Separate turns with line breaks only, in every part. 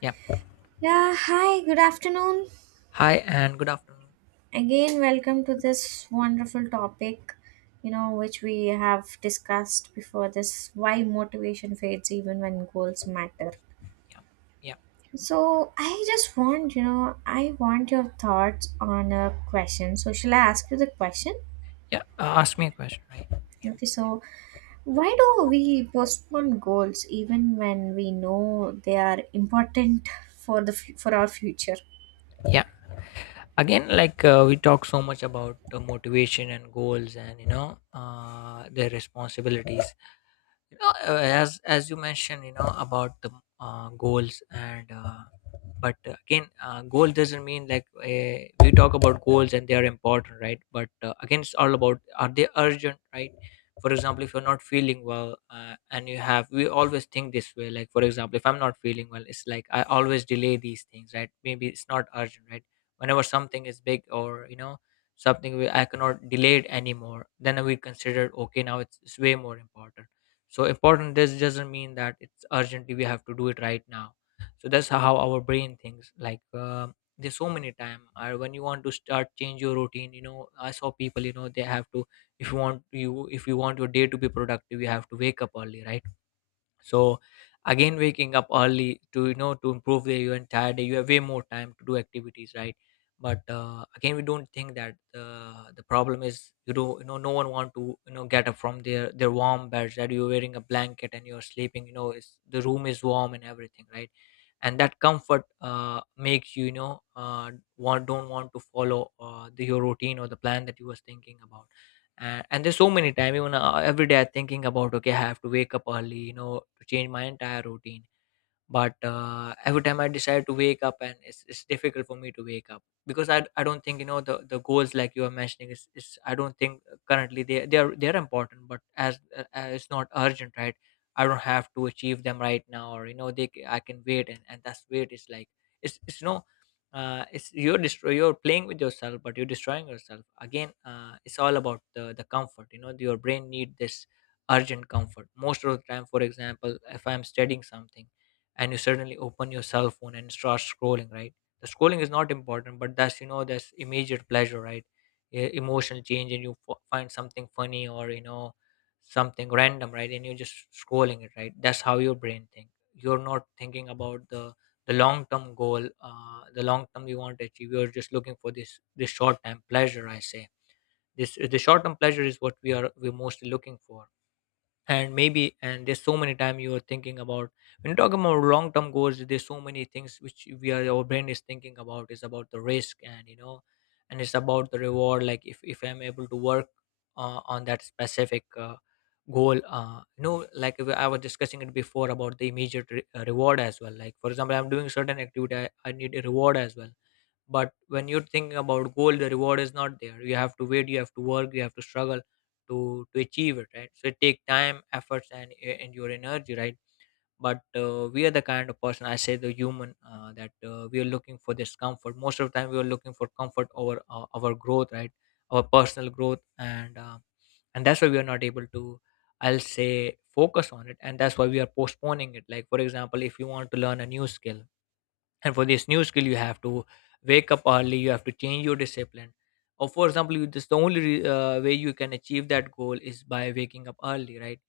Yeah.
Yeah, hi, good afternoon.
Hi and good afternoon.
Again, welcome to this wonderful topic, which we have discussed before this why motivation fades even when goals matter.
Yeah. Yeah.
So, I want your thoughts on a question. So, shall I ask you the question?
Yeah. Ask me a question, right? Yeah.
Okay, so why do we postpone goals even when we know they are important for our future?
Yeah. Again, like we talk so much about motivation and goals and, you know, their responsibilities. Yeah, uh, as you mentioned, you know, about the goals and, but again, goal doesn't mean, like, we talk about goals and they are important, right? But again, it's all about are they urgent, right? For example, if you're not feeling well, and you have, we always think this way, like, for example, if I'm not feeling well, it's like I always delay these things, right? Maybe it's not urgent, right? Whenever something is big, or, you know, something we, I cannot delay it anymore, then we consider, okay, now it's way more important. So important this doesn't mean that it's urgently we have to do it right now. So that's how our brain thinks. Like, there's so many time when you want to start change your routine, you know, I saw people, you know, they have to, if you want, you, if you want your day to be productive, you have to wake up early, right? So again, waking up early to, you know, to improve the, your entire day, you have way more time to do activities, right? But again we don't think that the problem is you do, you know, no one want to, you know, get up from their warm beds that you're wearing a blanket and you're sleeping, you know, it's, the room is warm and everything, right? And that comfort makes you, you know, want, don't want to follow the, your routine or the plan that you was thinking about. And there's so many time, even every day I'm thinking about, okay, I have to wake up early, you know, to change my entire routine. But every time I decide to wake up, and it's difficult for me to wake up because I don't think, you know, the goals like you are mentioning is I don't think currently they are they're important, but as it's not urgent, right? I don't have to achieve them right now, or, you know, they I can wait, and that's wait, it's like it's no, it's, you're destroy, you're playing with yourself, but you're destroying yourself. Again, it's all about the comfort, you know, your brain need this urgent comfort most of the time. For example, if I'm studying something, and you suddenly open your cell phone and start scrolling, right? The scrolling is not important, but that's, you know, that's immediate pleasure, right? Emotional change, and you find something funny, or, you know, something random, right? And you're just scrolling it, right? That's how your brain think. You're not thinking about the long term goal, the long term you want to achieve. You're just looking for this, this short term pleasure, I say. This, the short term pleasure is what we are, we're mostly looking for. And maybe, and there's so many time you are thinking about, when you talk about long term goals, there's so many things which we are, our brain is thinking about is about the risk, and, you know, and it's about the reward. Like, if I'm able to work on that specific goal, you know, like I was discussing it before about the immediate reward as well. Like, for example, I'm doing certain activity, I need a reward as well. But when you're thinking about goal, the reward is not there. You have to wait, you have to work, you have to struggle to achieve it, right? So it take time, efforts, and and your energy, right? But we are the kind of person, I say the human, that we are looking for this comfort. Most of the time, we are looking for comfort over our growth, right? Our personal growth, and that's why we are not able to, I'll say, focus on it. And that's why we are postponing it. Like, for example, if you want to learn a new skill, and for this new skill you have to wake up early, you have to change your discipline, or, for example, you just the only way you can achieve that goal is by waking up early, right?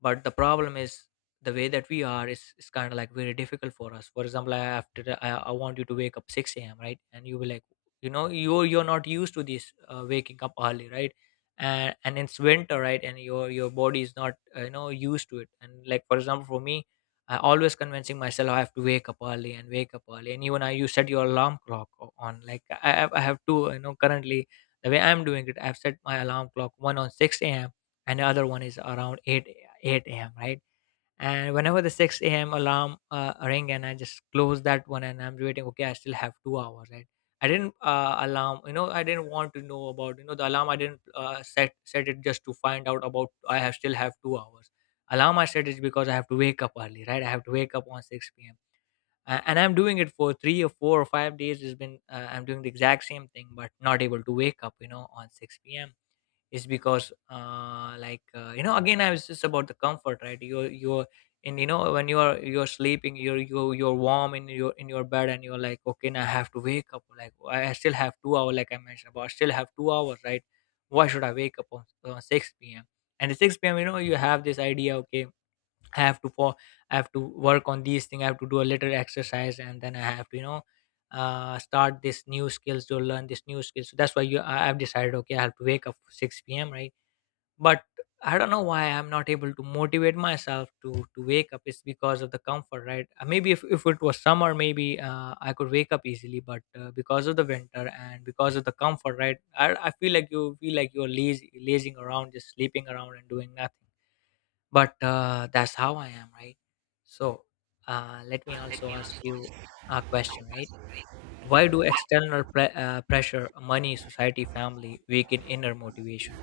But the problem is, the way that we are is kind of like very difficult for us. For example, I after I want you to wake up 6 a.m, right? And you will like, you know, you're not used to this waking up early, right? And it's winter, right? And your body is not you know, used to it. And, like, for example, for me, I always convincing myself I have to wake up early and wake up early. And even I, you set your alarm clock on, like I have, I have two, you know, currently the way I'm doing it, I've set my alarm clock one on 6 a.m, and the other one is around 8 8 a.m., right? And whenever the 6 a.m. alarm ring, and I just close that one, and I'm waiting, okay, I still have 2 hours, right? I didn't alarm, you know, I didn't want to know about, you know, the alarm. I didn't set it just to find out about I have still have 2 hours. Alarm I set is because I have to wake up early, right? I have to wake up on 6 p.m. And I'm doing it for 3 or 4 or 5 days. It's been I'm doing the exact same thing, but not able to wake up, you know, on 6 p.m is because like you know, again, I was just about the comfort, right? You're, and you know, when you are, you're sleeping, you're you're warm in your bed, and you're like, okay, now I have to wake up. Like I still have 2 hours, like I mentioned about, I still have 2 hours, right? Why should I wake up on 6 p.m? And at 6 p.m, you know, you have this idea, okay, I have to for, I have to work on these things. I have to do a little exercise, and then I have to, you know, start this new skills to learn this new skills. So that's why you, I, I've decided, okay, I have to wake up 6 p.m. right, but I don't know why I'm not able to motivate myself to wake up. It's because of the comfort, right? Maybe if it was summer, maybe I could wake up easily, but because of the winter and because of the comfort, right? I feel like you feel like you're lazy, lazing around, just sleeping around and doing nothing. But that's how I am, right? So let me also ask you a question, right? Why do external pressure, money, society, family weaken inner motivation?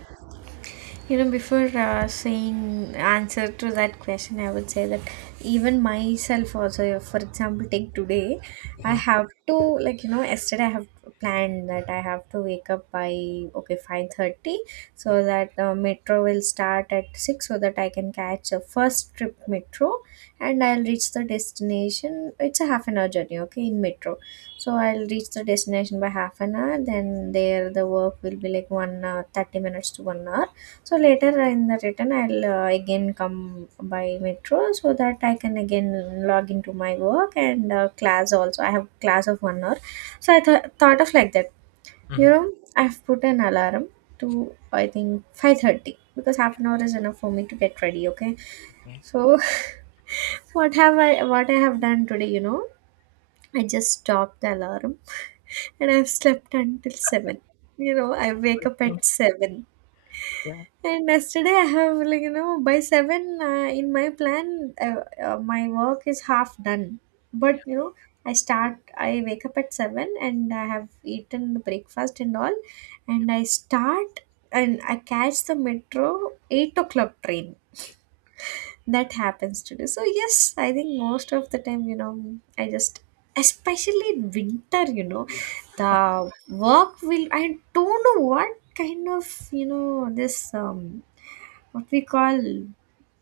You know, before saying answer to that question, I would say that even myself also, for example, take today, I
Yeah,
have to, yesterday I have planned that I have to wake up by okay 5:30,
yeah.
so that metro will start at six, so that I can catch the first trip metro, and I'll reach the destination. It's a half an hour journey, okay, in metro. So I'll reach the destination by half an hour. Then there the work will be like 1 hour, 30 minutes to 1 hour, so later in the return, I'll again come by metro so that I can again log into my work and class also. I have class of 1 hour, so thought of like that. You
Hmm.
know, I've put an alarm to, I think, 5:30, because half an hour is enough for me to get ready. Okay,
Okay.
so what I have done today? You know, I just stopped the alarm and I've slept until seven. You know, I wake up at seven.
Yeah.
And yesterday I have, by seven in my plan, my work is half done. But you know, I wake up at seven, and I have eaten the breakfast and all, and I start and I catch the metro 8 o'clock train. That happens today. So yes, I think most of the time, I just especially in winter, you know,
Yeah,
the work will, I don't know what kind of, this um what we call,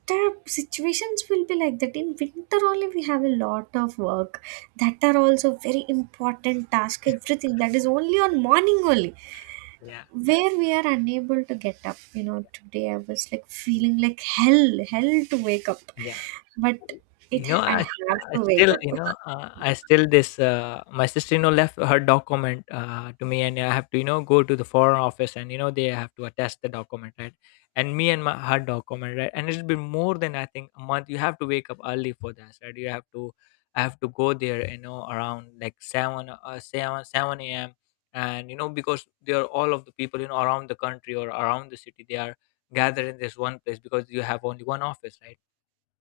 the situations will be like that. In winter only we have a lot of work that are also very important task, everything that is only on morning only,
yeah,
where we are unable to get up. You know, today I was like
yeah,
feeling like hell, hell to wake up,
yeah.
but it
You know,
I have
I
to wake
still, you
up.
know, I still this my sister-in-law left her document to me, and I have to, you know, go to the foreign office, and, you know, they have to attest the document, right? And me and my her document, right? And it'll be more than I think a month you have to wake up early for that, right? You have to, I have to go there, you know, around like 7 7 7 a.m, and you know, because they are all of the people, you know, around the country or around the city, they are gathered in this one place because you have only one office, right?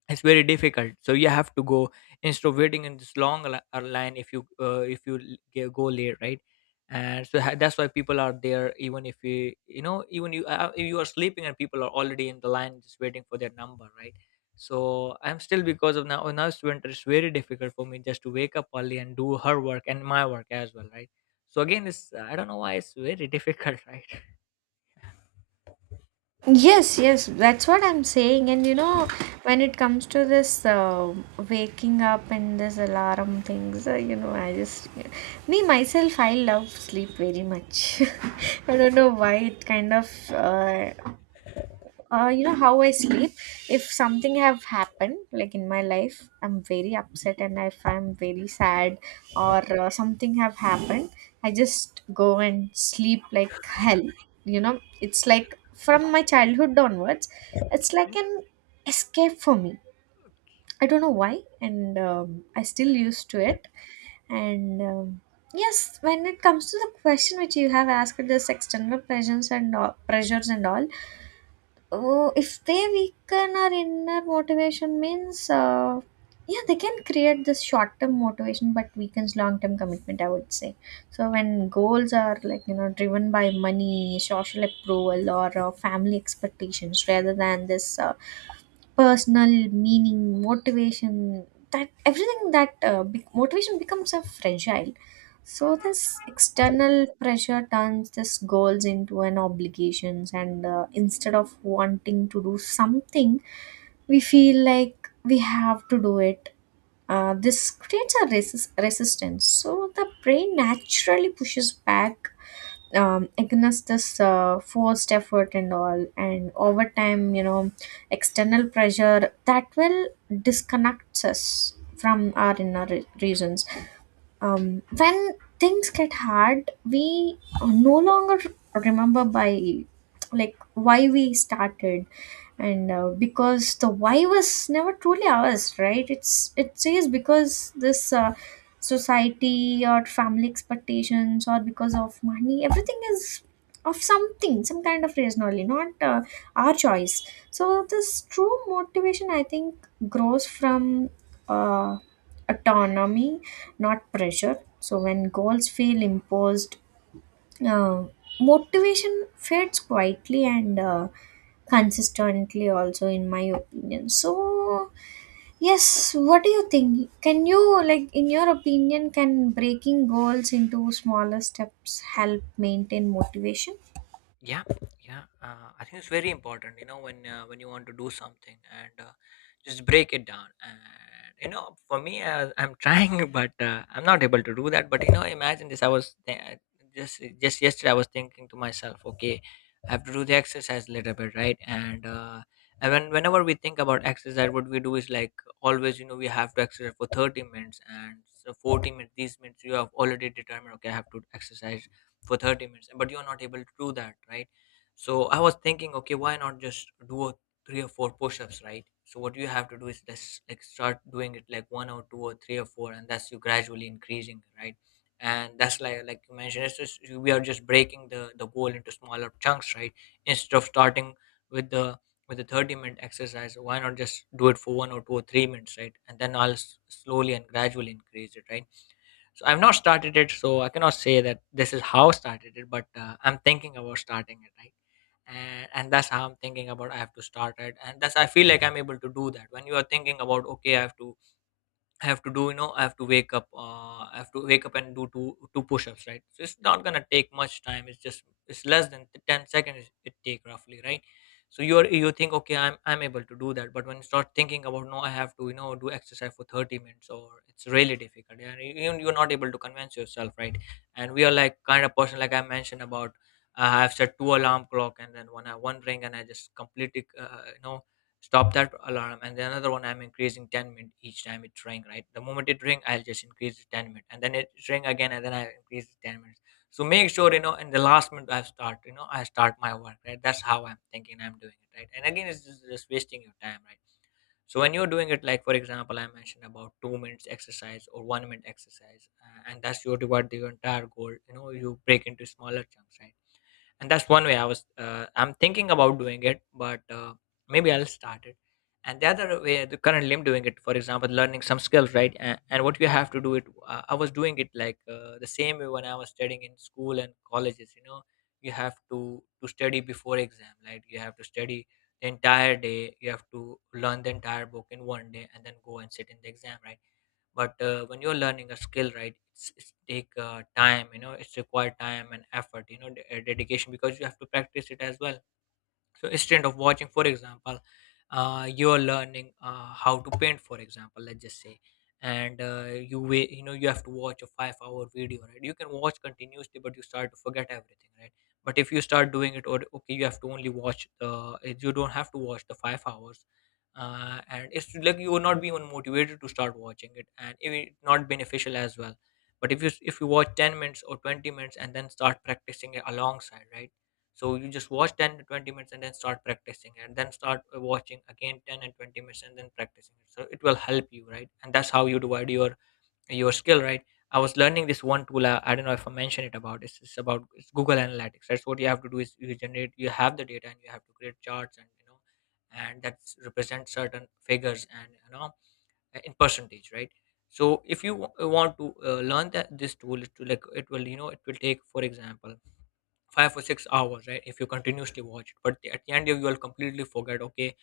It's very difficult, so you have to go instead of waiting in this long line. If you if you g- go late, right? And so that's why people are there even if you, you know, even you if you are sleeping and people are already in the line just waiting for their number, right? So I'm still because of now, now it's winter, it's very difficult for me just to wake up early and do her work and my work as well, right? So again, it's I don't know why it's very difficult right?
Yes, yes, that's what I'm saying. And you know, when it comes to this waking up and this alarm things, you know, I just, me myself, I love sleep very much. I don't know why it kind of you know how I sleep. If something have happened like in my life, I'm very upset, and if I'm very sad or something have happened, I just go and sleep like hell. You know, it's like from my childhood onwards, it's like an escape for me. I don't know why, and I still used to it. And yes, when it comes to the question which you have asked, this external pressures and all, pressures and all. Oh, if they weaken our inner motivation means, yeah, they can create this short-term motivation, but weakens long-term commitment, I would say. So when goals are, like you know, driven by money, social approval, or family expectations, rather than this personal meaning, motivation, that everything that be- motivation becomes a fragile. So this external pressure turns this goals into an obligations, and instead of wanting to do something, we feel like we have to do it. This creates a resistance. So the brain naturally pushes back against this forced effort and all. And over time, you know, external pressure that will disconnect us from our inner reasons. When things get hard, we no longer remember by, like, why we started. And because the why was never truly ours, right? It says, because this society or family expectations, or because of money, everything is of something, some kind of reason only, not our choice. So this true motivation, I think, grows from uh, autonomy, not pressure. So when goals feel imposed, uh, motivation fades quietly and consistently also, in my opinion. So yes, what do you think? Can you like, in your opinion, can breaking goals into smaller steps help maintain motivation?
Yeah, yeah. I think it's very important, you know, when you want to do something, and just break it down. And you know, for me, I'm trying, but I'm not able to do that. But you know, imagine this. Just yesterday. I was thinking to myself, okay, I have to do the exercise a little bit, right? And whenever we think about exercise, what we do is like always, we have to exercise for 30 minutes and so 40 minutes. These minutes you have already determined. Okay, I have to exercise for 30 minutes, but you're not able to do that, right? So I was thinking, okay, why not just do a three or four push-ups, right? So what you have to do is just like start doing it like one or two or three or four, and that's you gradually increasing, right? And that's, like you mentioned, it's just we are just breaking the goal into smaller chunks, right? Instead of starting with the with the 30-minute exercise, why not just do it for 1 or 2 or 3 minutes, right? And then I'll slowly and gradually increase it, right? So I've not started it, so I cannot say that this is how I started it, but I'm thinking about starting it, right? And that's how I'm thinking about, I have to start it, and that's, I feel like I'm able to do that. When you are thinking about, okay, I have to do, you know, I have to wake up, I have to wake up and do two push-ups, right? So it's not gonna take much time. It's just it's less than 10 seconds it take, roughly, right? So you think, okay, I'm able to do that, but when you start thinking about, no, I have to, do exercise for 30 minutes, or it's really difficult, and you're not able to convince yourself, right? And we are like kind of person, like I mentioned about. I've set two alarm clock, and then one, I one ring, and I just completely stop that alarm, and then another one, I'm increasing 10 minutes each time it ring, right? The moment it ring, I'll just increase it 10 minutes, and then it ring again, and then I increase it 10 minutes. So make sure, you know, in the last minute I start, I start my work, right? That's how I'm thinking I'm doing it, right? And again, it's just wasting your time, right? So when you're doing it, like for example I mentioned about, 2 minutes exercise or 1 minute exercise, and that's your divide your entire goal, you know, you break into smaller chunks, right? And that's one way I'm thinking about doing it, but maybe I'll start it. And the other way, the currently I'm doing it, for example, learning some skills, right? And what you have to do it, I was doing it like, the same way when I was studying in school and colleges, you know. You have to study before exam, right? You have to study the entire day, you have to learn the entire book in one day and then go and sit in the exam, right? But when you're learning a skill, right, it's take time, you know, it's required time and effort, you know, dedication, because you have to practice it as well. So instead of watching, for example, you're learning, how to paint, for example, let's just say, and you wait, you know, you have to watch a 5 hour video, right? You can watch continuously, but you start to forget everything, right? But if you start doing it, or okay, you have to only watch the you don't have to watch the 5 hours. Uh, and it's like you will not be even motivated to start watching it, and it will not beneficial as well. But if you watch 10 minutes or 20 minutes and then start practicing it alongside, right? So you just watch 10 to 20 minutes and then start practicing, and then start watching again 10 and 20 minutes and then practicing it. So it will help you, right? And that's how you divide your skill, right? I was learning this one tool. I don't know if I mentioned it about. It's Google Analytics. That's what you have to do is you generate. You have the data, and you have to create charts, and, you know, and that represent certain figures, and you know, in percentage, right? So if you want to learn that this tool, it will, like, it will take for example 5 or 6 hours, right? If you continuously watch it, but at the end you will completely forget. Okay,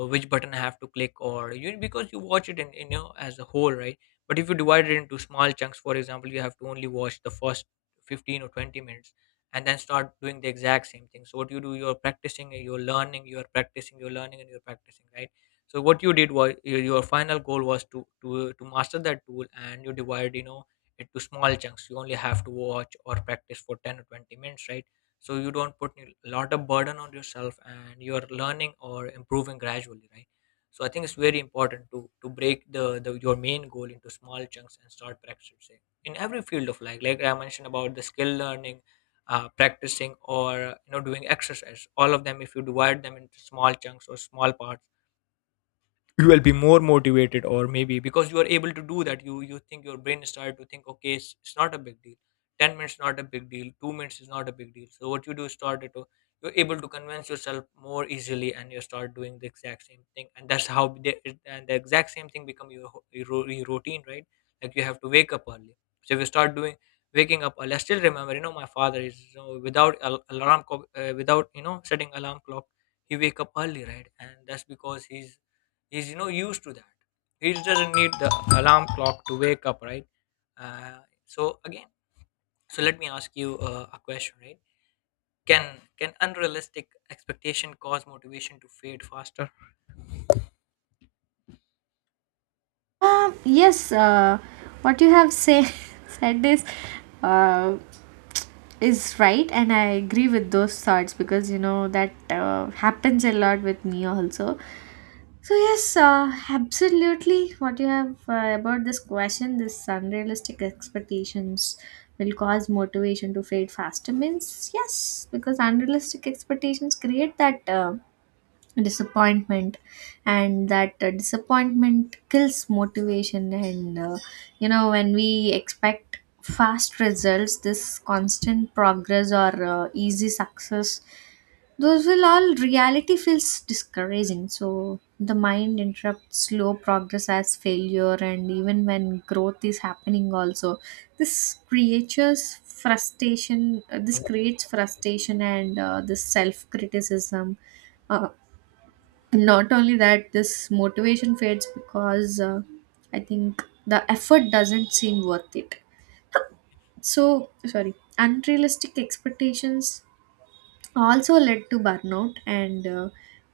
which button I have to click, or you, because you watch it in you know, as a whole, right? But if you divide it into small chunks, for example, you have to only watch the first 15 or 20 minutes, and then start doing the exact same thing. So what you do, you're practicing, you're learning, you're practicing, you're learning, and you're practicing, right? So what you did was your final goal was to master that tool, and you divide, you know, it to small chunks. You only have to watch or practice for 10 or 20 minutes, right? So you don't put a lot of burden on yourself, and you are learning or improving gradually, right? So I think it's very important to break the your main goal into small chunks and start practicing in every field of life, like I mentioned about the skill learning, practicing, or you know, doing exercise, all of them, if you divide them into small chunks or small parts, you will be more motivated, or maybe because you are able to do that, you think, your brain started to think, okay, it's not a big deal, 10 minutes not a big deal, 2 minutes is not a big deal. So what you do is started to, you're able to convince yourself more easily, and you start doing the exact same thing, and that's how and the exact same thing become your, your your routine, right? Like, you have to wake up early. So if you start doing, waking up early, I still remember, you know, my father is, you know, without alarm clock, without, you know, setting alarm clock, he wake up early, right? And that's because he's you know, used to that. He doesn't need the alarm clock to wake up, right? uh, so again, so let me ask you a question, right? Can unrealistic expectation cause motivation to fade faster?
Right, and I agree with those thoughts, because you know that happens a lot with me also. So yes, absolutely. What you have about this question, this unrealistic expectations will cause motivation to fade faster, means yes, because unrealistic expectations create that disappointment, and that disappointment kills motivation. And you know, when we expect fast results, this constant progress or easy success, those will all reality feels discouraging. So the mind interrupts slow progress as failure, and even when growth is happening also, this
Yeah,
creates frustration, and this self criticism. uh, and not only that, this motivation fades because, I think, the effort doesn't seem worth it. So, sorry, unrealistic expectations also led to burnout, and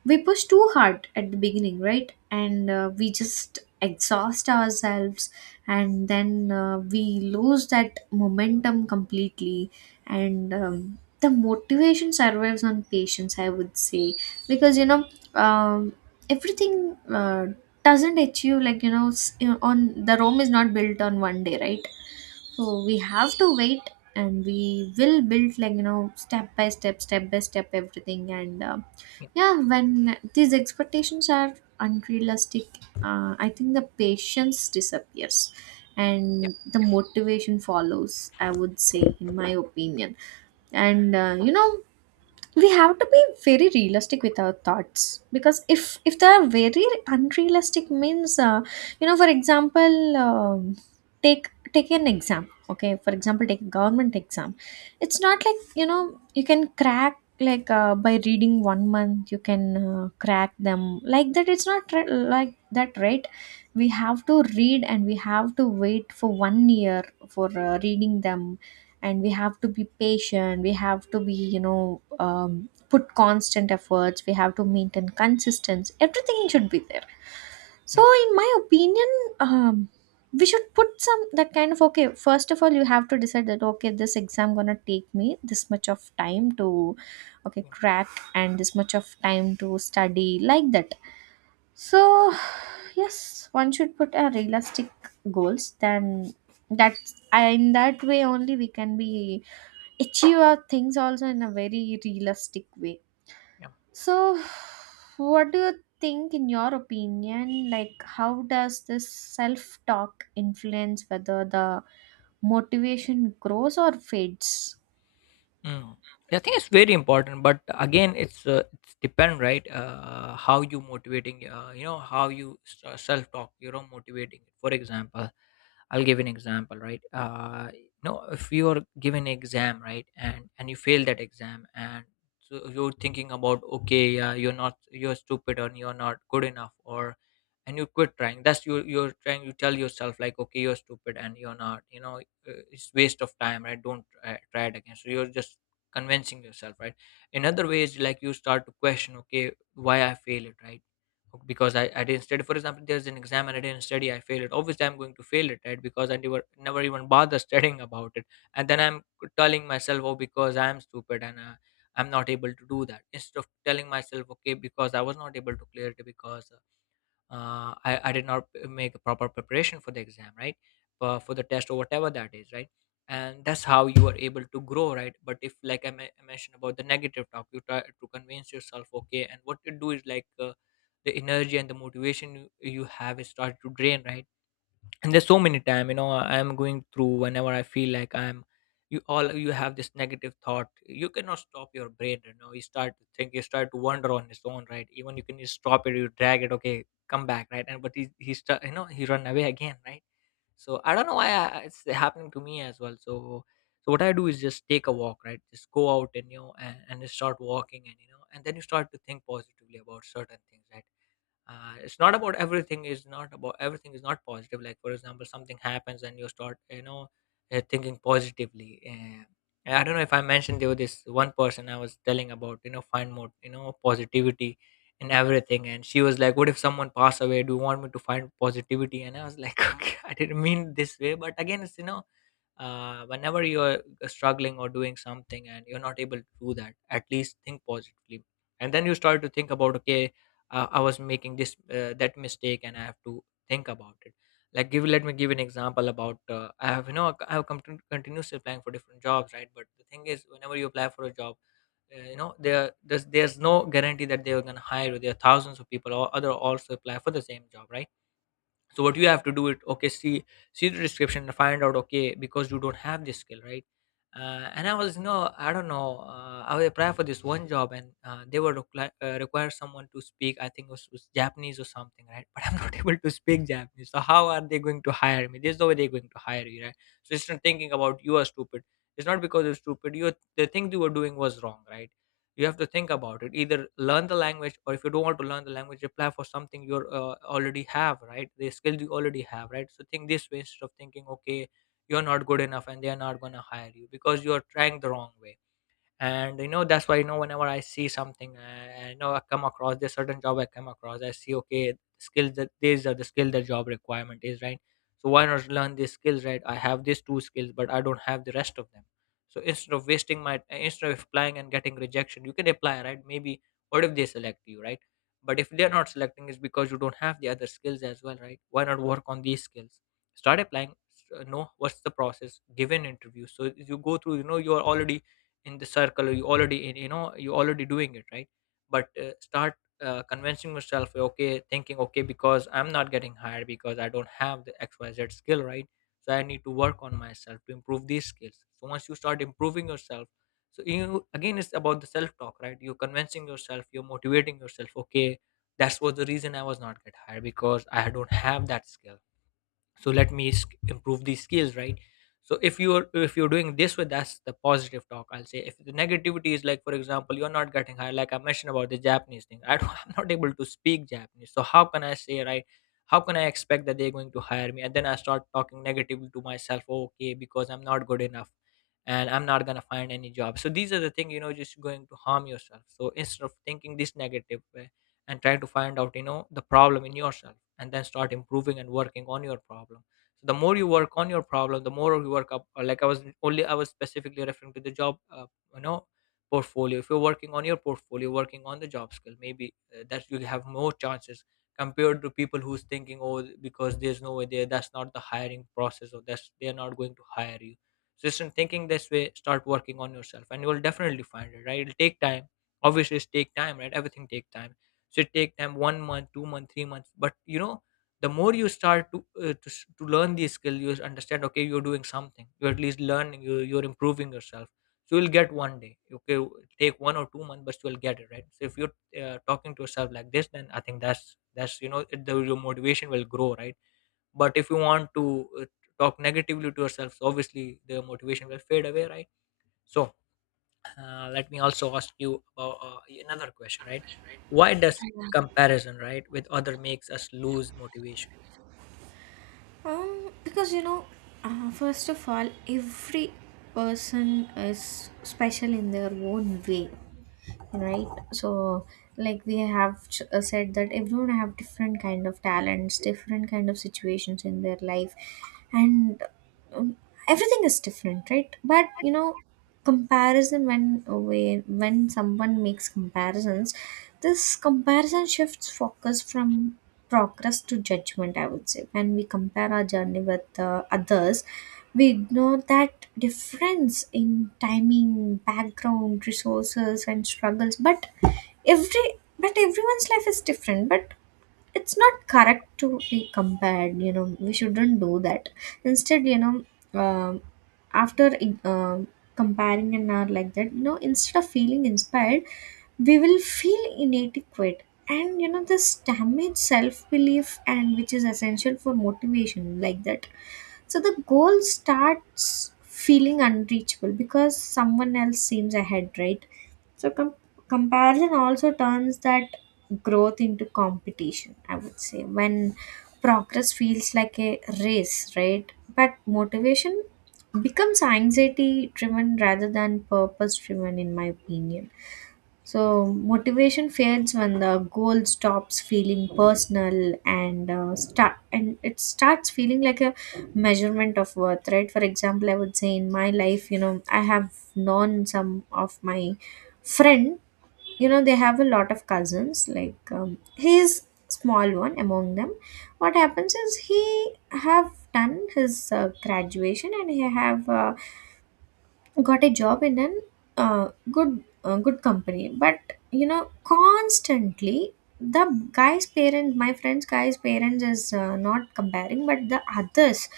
we push too hard at the beginning, right? And we just exhaust ourselves, and then we lose that momentum completely. And the motivation survives on patience, I would say. Because you know, um, everything doesn't achieve, like you know, you know, on the rome is not built on one day, right? So we have to wait, and we will build, like you know, step by step, step by step, everything. And
yeah,
yeah, when these expectations are unrealistic, I think the patience disappears,
yeah,
and the motivation follows, I would say, in my opinion. And you know, we have to be very realistic with our thoughts. Because if they are very unrealistic means, you know, for example, um take take an exam, okay? For example, take a government exam. It's not like, you know, you can crack, like, by reading one month you can crack them, like that. It's not like that, right? We have to read, and we have to wait for one year for reading them. And we have to be patient. We have to be, you know, put constant efforts. We have to maintain consistency, everything should be there. So
yeah,
in my opinion, um, we should put some that kind of, okay, first of all, you have to decide that, okay, this exam gonna take me this much of time to, okay,
yeah.
crack, and this much of time to study, like that. So, yes, one should put a realistic goals. Then that, in that way only, we can be achieve our things also in a very realistic way.
Yeah.
So, what do you think, in your opinion? Like, how does this self talk influence whether the motivation grows or fades?
Mm. I think it's very important, but again, it's depend, right? How you motivating, you know, how you self talk, you know, motivating. For example, I'll give an example, right? No, if you are given an exam, right, and you fail that exam, and so you're thinking about, okay, yeah, you're stupid, or you're not good enough, or and you quit trying. That's you. You're trying. You tell yourself like, okay, you're stupid, and you're not. You know, it's waste of time, right? Don't try, try it again. So you're just convincing yourself, right? In other ways, like you start to question, okay, why I fail it, right? Because I didn't study. For example, there's an exam and I didn't study, I fail it. Obviously, I'm going to fail it, right? Because I never, never even bother studying about it. And then I'm telling myself, oh, because I'm stupid, and I'm not able to do that. Instead of telling myself, okay, because I was not able to clear it, because I did not make a proper preparation for the exam, right? For, the test, or whatever that is, right? And that's how you are able to grow, right? But if like I mentioned about the negative talk, you try to convince yourself, okay, and what you do is like, the energy and the motivation you have is started to drain, right? And there's so many time, you know, I'm going through, whenever I feel like I'm, you, all you have this negative thought, you cannot stop your brain. You know, you start to think, you start to wander on its own, right? Even you can just stop it, you drag it, okay, come back, right? And but he start, you know, he run away again, right? So I don't know why it's happening to me as well. So so what I do is just take a walk, right? Just go out, and you know, and just start walking, and you know, and then you start to think positively about certain things, right? It's not about everything is not positive. Like for example, something happens and you start, you know, thinking positively. I don't know if I mentioned, there was this one person I was telling about, you know, find more, you know, positivity in everything. And she was like, what if someone passed away, do you want me to find positivity? And I was like okay, I didn't mean this way, but again, it's you know whenever you're struggling or doing something, and you're not able to do that, at least think positively. And then you start to think about, okay, I was making this that mistake, and I have to think about it. Like give let me give an example about, I have, you know, I have come to continuously applying for different jobs, right? But the thing is, whenever you apply for a job, you know, there's no guarantee that they are going to hire you. There are thousands of people or other also apply for the same job, right? So what you have to do it, okay, see, see the description and find out, okay, because you don't have this skill, right? And I was no, I don't know, I would apply for this one job, and they were require someone to speak, I think was Japanese or something, right? But I'm not able to speak Japanese, so how are they going to hire me? There's no way they're going to hire you, right? So it's not thinking about you are stupid. It's not because you're stupid, you, the thing you were doing was wrong, right? You have to think about it. Either learn the language, or if you don't want to learn the language, apply for something you already have, right? The skills you already have, right? So think this way, instead of thinking, okay, you're not good enough and they're not going to hire you, because you are trying the wrong way. And you know, that's why, you know, whenever I see something, I know, I come across this certain job, I come across, I see, okay, skills that, these are the skill the job requirement is, right? So why not learn these skills, right? I have these two skills, but I don't have the rest of them. So instead of wasting my instead of applying and getting rejection, you can apply, right? Maybe what if they select you, right? But if they're not selecting, it's because you don't have the other skills as well, right? Why not work on these skills, start applying, know what's the process, give an interview, so you go through, you know, you're already in the circle, or you already in, you know, you already doing it, right? But start convincing yourself, okay, thinking, okay, because I'm not getting hired because I don't have the XYZ skill, right? So I need to work on myself to improve these skills. So once you start improving yourself, so you, again, it's about the self talk, right? You're convincing yourself, you're motivating yourself, okay, that's was the reason I was not get hired, because I don't have that skill. So let me improve these skills, right? So if you're, if you're doing this with, that's the positive talk, I'll say. If the negativity is, like for example, you're not getting high, like I mentioned about the Japanese thing, I don't, I'm not able to speak Japanese, so how can I say, right? How can I expect that they're going to hire me? And then I start talking negatively to myself, okay, because I'm not good enough, and I'm not going to find any job. So these are the thing, you know, just going to harm yourself. So instead of thinking this negative way, and try to find out, you know, the problem in yourself, and then start improving and working on your problem. So the more you work on your problem, the more you work up, or like I was, only I was specifically referring to the job, you know, portfolio, if you're working on your portfolio, working on the job skill, maybe that you have more chances compared to people who's thinking, oh, because there's no way there, that's not the hiring process, or that's, they're not going to hire you. So just in thinking this way, start working on yourself and you will definitely find it, right? It'll take time, obviously, it's take time, right? Everything take time. So it take them 1 month, 2 month, 3 months, but you know, the more you start to to learn these skill, you understand, okay, you're doing something, you're at least learning, you're improving yourself. So you'll get one day, okay, take 1 or 2 months, but you'll get it, right? So if you're talking to yourself like this, then I think that's you know, your motivation will grow, right? But if you want to talk negatively to yourself, so obviously the motivation will fade away, right? So let me also ask you about another question, right? Why does comparison, right, with other makes us lose motivation?
Because first of all, every person is special in their own way, right? So, like we have said that everyone have different kind of talents, different kind of situations in their life, and um, everything is different, right? But you know, comparison, when someone makes comparisons, this comparison shifts focus from progress to judgment, I would say. When we compare our journey with others, we ignore that difference in timing, background, resources, and struggles. But every everyone's life is different. But it's not correct to be compared, you know, we shouldn't do that. Instead, you know, um, after uh, comparing and are like that, you know, instead of feeling inspired, we will feel inadequate. And you know, this damage self-belief, and which is essential for motivation, like that. So the goal starts feeling unreachable because someone else seems ahead, right? So comparison also turns that growth into competition, I would say, when progress feels like a race, right? But motivation becomes anxiety driven rather than purpose driven, in my opinion. So, motivation fades when the goal stops feeling personal and start and it starts feeling like a measurement of worth, right? For example, I would say in my life, you know, I have known some of my friends, you know, they have a lot of cousins, like, he is small one among them. What happens is, he have done his graduation, and he have got a job in an good company. But you know, constantly, the guy's parents my friend's guy's parents is not comparing, but the others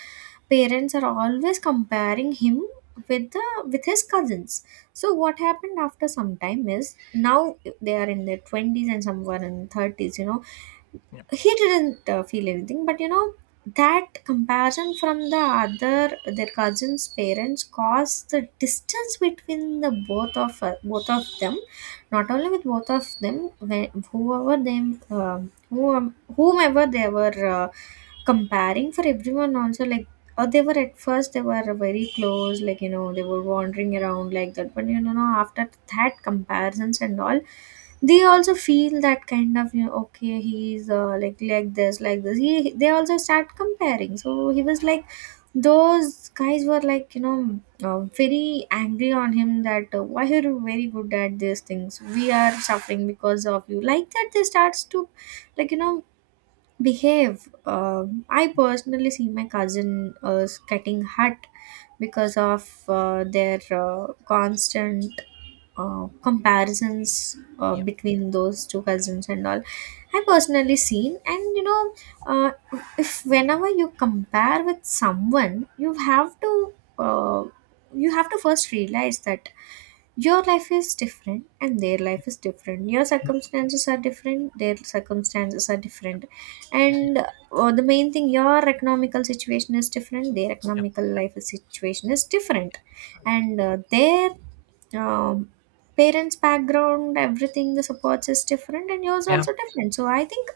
parents are always comparing him with the with his cousins. So what happened after some time is, now they are in their 20s, and some were in 30s, you know.
Yeah,
He didn't feel anything, but you know, that comparison from the other, their cousins parents, caused the distance between the both of them. Not only with both of them. When, whoever them, whomever they were comparing for, everyone also, like, or they were, at first they were very close, like you know, they were wandering around, like that, but you know, after that comparisons and all, they also feel that kind of, you know, okay, he's like this, like this, he, they also start comparing. So he was like those guys were like, you know, very angry on him, that, why are you very good at these things, we are suffering because of you, like that they starts to, like you know, behave. I personally see my cousin getting hurt because of their constant comparisons
yeah,
between those two cousins and all. I personally seen, and you know, uh, if whenever you compare with someone, you have to, uh, first realize that your life is different and their
yeah,
life is different. Your
yeah,
circumstances are different, their circumstances are different. And
yeah,
the main thing, your economical situation is different, their
yeah,
economical situation is different. And their um, parents background, everything the supports is different, and yours
yeah, yeah,
also different. So I think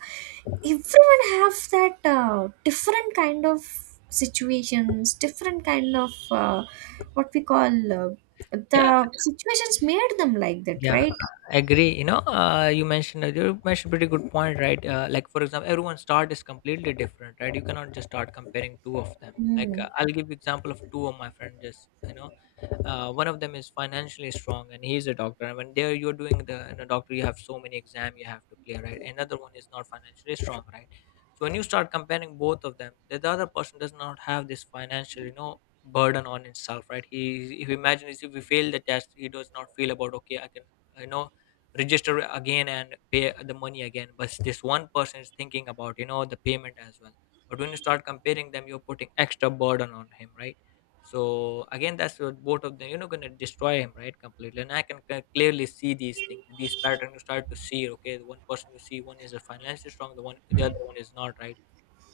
everyone have that different kind of situations, different kind of, what we call, the
yeah.
situations made them like that,
Yeah,
right?
I agree. You know, you mentioned pretty good point, right? Like for example, everyone's start is completely different, right? You cannot just start comparing two of them. Like,
Mm.
I'll give you example of two of my friends. Just you know, one of them is financially strong and he's a doctor. And when there you're doing the in a doctor, you have so many exam you have to clear, right? Another one is not financially strong, right? So when you start comparing both of them, the other person does not have this financial, you know, burden on himself, right? He, if you imagine is if we fail the test, he does not feel about, okay, I can, you know, register again and pay the money again, but this one person is thinking about, you know, the payment as well. But when you start comparing them, you're putting extra burden on him, right? So again, that's what, both of them, you know, going to destroy him right completely. And I can clearly see these things, these patterns, you start to see, okay, the one person you see, one is a financially strong, the other one is not, right?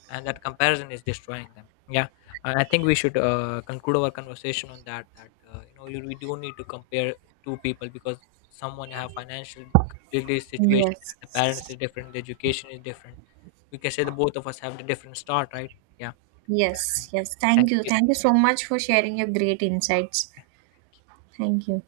And that comparison is destroying them. Yeah. I think we should conclude our conversation on that, that you know, we do need to compare two people, because someone have financial completely situation,
Yes,
the parents is different, the education is different. We can say the both of us have the different start, right? Yeah,
yes, yes,
thank
thank you,
you.
thank you so much for sharing your great insights. Thank you.